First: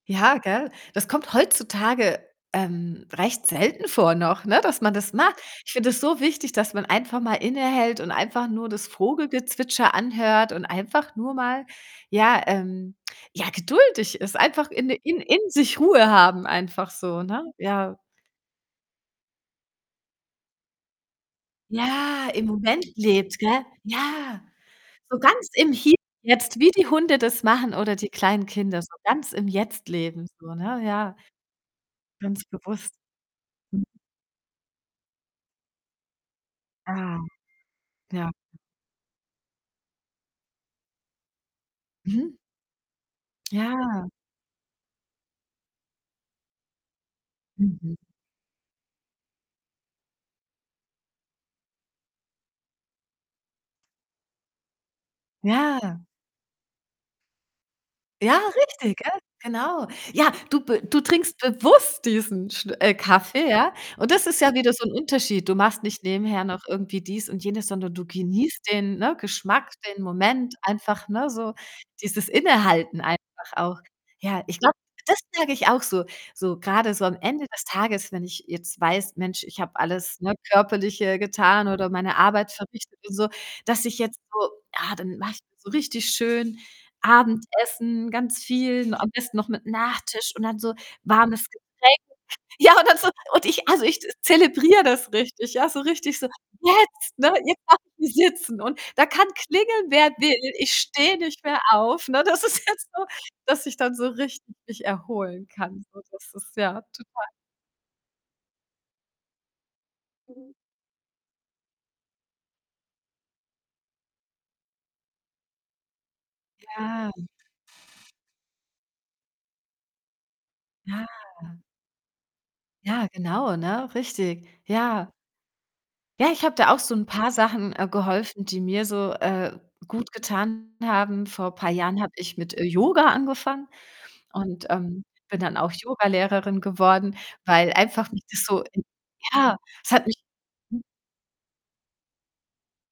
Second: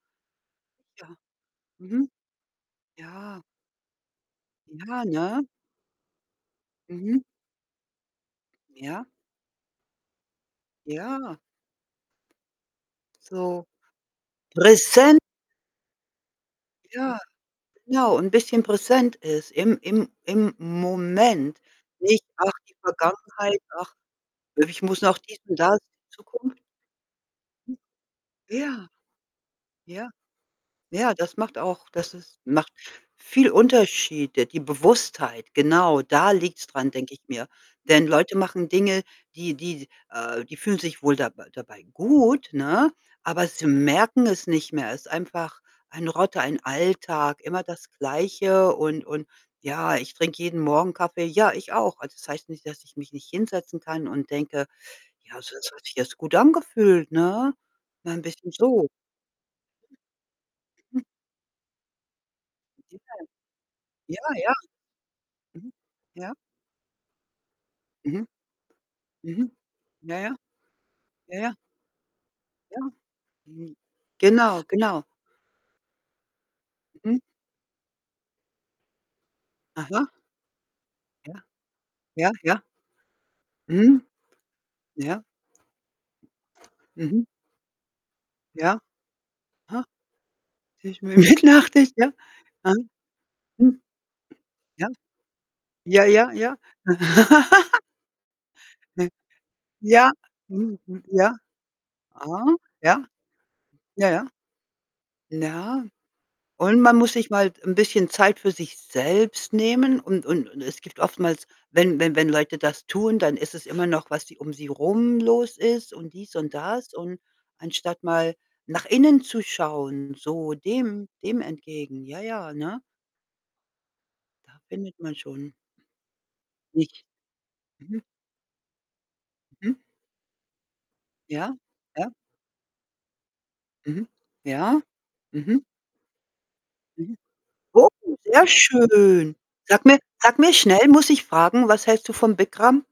Ja, gell? Das Ja. kommt Mhm. heutzutage, ähm, Ja. recht selten vor noch, ne, dass man Ja, das macht. ne? Ich finde das so wichtig, dass man einfach Mhm. mal innehält und einfach nur das Ja. Vogelgezwitscher anhört und einfach nur Ja. mal, ja ähm, ja So geduldig ist, einfach in in präsen in sich Ruhe haben einfach Ja, so, ne? Ja. genau und bisschen präsent ist im im im Moment. Nicht: Ja, im „Ach die Moment lebt, Vergangenheit, gell? ach, Ja. ich muss noch So dies ganz und im das, Hier und jetzt, Zukunft.“ wie die Hunde das machen, oder die kleinen Kinder, Ja. so ganz im Jetzt Ja. leben so, ne, Ja, ja. das macht auch das ist Ganz macht bewusst. viel Mhm. Unterschiede. Die Bewusstheit, genau, da liegt's daran, denke Ah, ich mir. Denn ja. Leute machen Dinge, die die äh, die fühlen sich wohl dabei dabei Mhm. gut, ne, aber sie Ja. merken es nicht mehr. Ist einfach ein, [unintelligible] ein Alltag, immer das Mhm. Gleiche und und ja, ich trinke jeden Morgen Kaffee. Ja, ich auch. Also, das heißt nicht, dass ich mich nicht hinsetzen kann und denke: „Ja, das hat sich Ja. jetzt gut angefühlt, ne?“ Ein Ja, bisschen so. richtig, gell? Genau. Ja, du b du trinkst bewusst diesen Schn äh, Kaffee, ja. [unintelligible] Und Ja, das ist ja ja. wieder so 'n Unterschied. Du Mhm. machst nicht Ja. nebenher noch irgendwie dies und jenes, sondern du Mhm. genießt den, ne, Mhm. Geschmack, den Ja, ja. Moment einfach, ne, Ja, ja. so dieses Ja. Innehalten einfach Hm. auch. Ja, ich Genau, glaube, genau. das merke ich auch so, so grade so am Mhm. Ende des Tages, wenn ich jetzt weiß: „Mensch, ich habe Aha. alles, ne, Körperliche Ja. getan, oder meine Ja, Arbeit ja. verrichtet und so, dass ich Mhm. jetzt so ja, dann Ja. mache ich so richtig schön Mhm. Abendessen, ganz Ja. viel, am besten noch mit Aha. Nachtisch und dann so warmes [unintelligible] Getränk.“ ja. Ja, Aha. und dann so und ich Mhm. also, ich zelebriere Ja. das richtig, ja, so Ja, richtig so: ja, ja. „Jetzt, ne, jetzt kann ich sitzen und da Ne. kann klingeln, wer Ja. will, ich Mhm. Hm. stehe Ja. nicht mehr auf, ne? Das Aha. ist jetzt Ja. so, dass ich dann so Ja, ja. richtig mich erholen kann.“ Ja. So, das ist, Und ja, man muss total. sich mal t 'n bisschen Zeit für sich selbst nehmen und und Mhm. und es gibt oftmals wenn wenn wenn Leute das tun, dann ist es immer noch, was sie um sie rum los ist und dies und das. Ja. Und anstatt mal nach innen zu schauen, so Ja. dem dem entgegen. Ja, ja, ne? Ja, genau, ne, richtig. Da findet Ja. man schon Ja, ich habe da auch so 'n Nicht. paar Sachen, äh, Mhm. geholfen, die mir so, äh, Mhm. gut getan haben. Vor Ja, paar Jahren habe ja. ich mit, äh, Yoga angefangen Mhm. und, Ja. ähm, bin dann Mhm. auch Yogalehrerin geworden, Mhm. weil Oh, einfach mich das sehr so schön. ja, Sag es mir hat mich sag mir schnell, muss ich fragen: Was hältst du vom Bikram?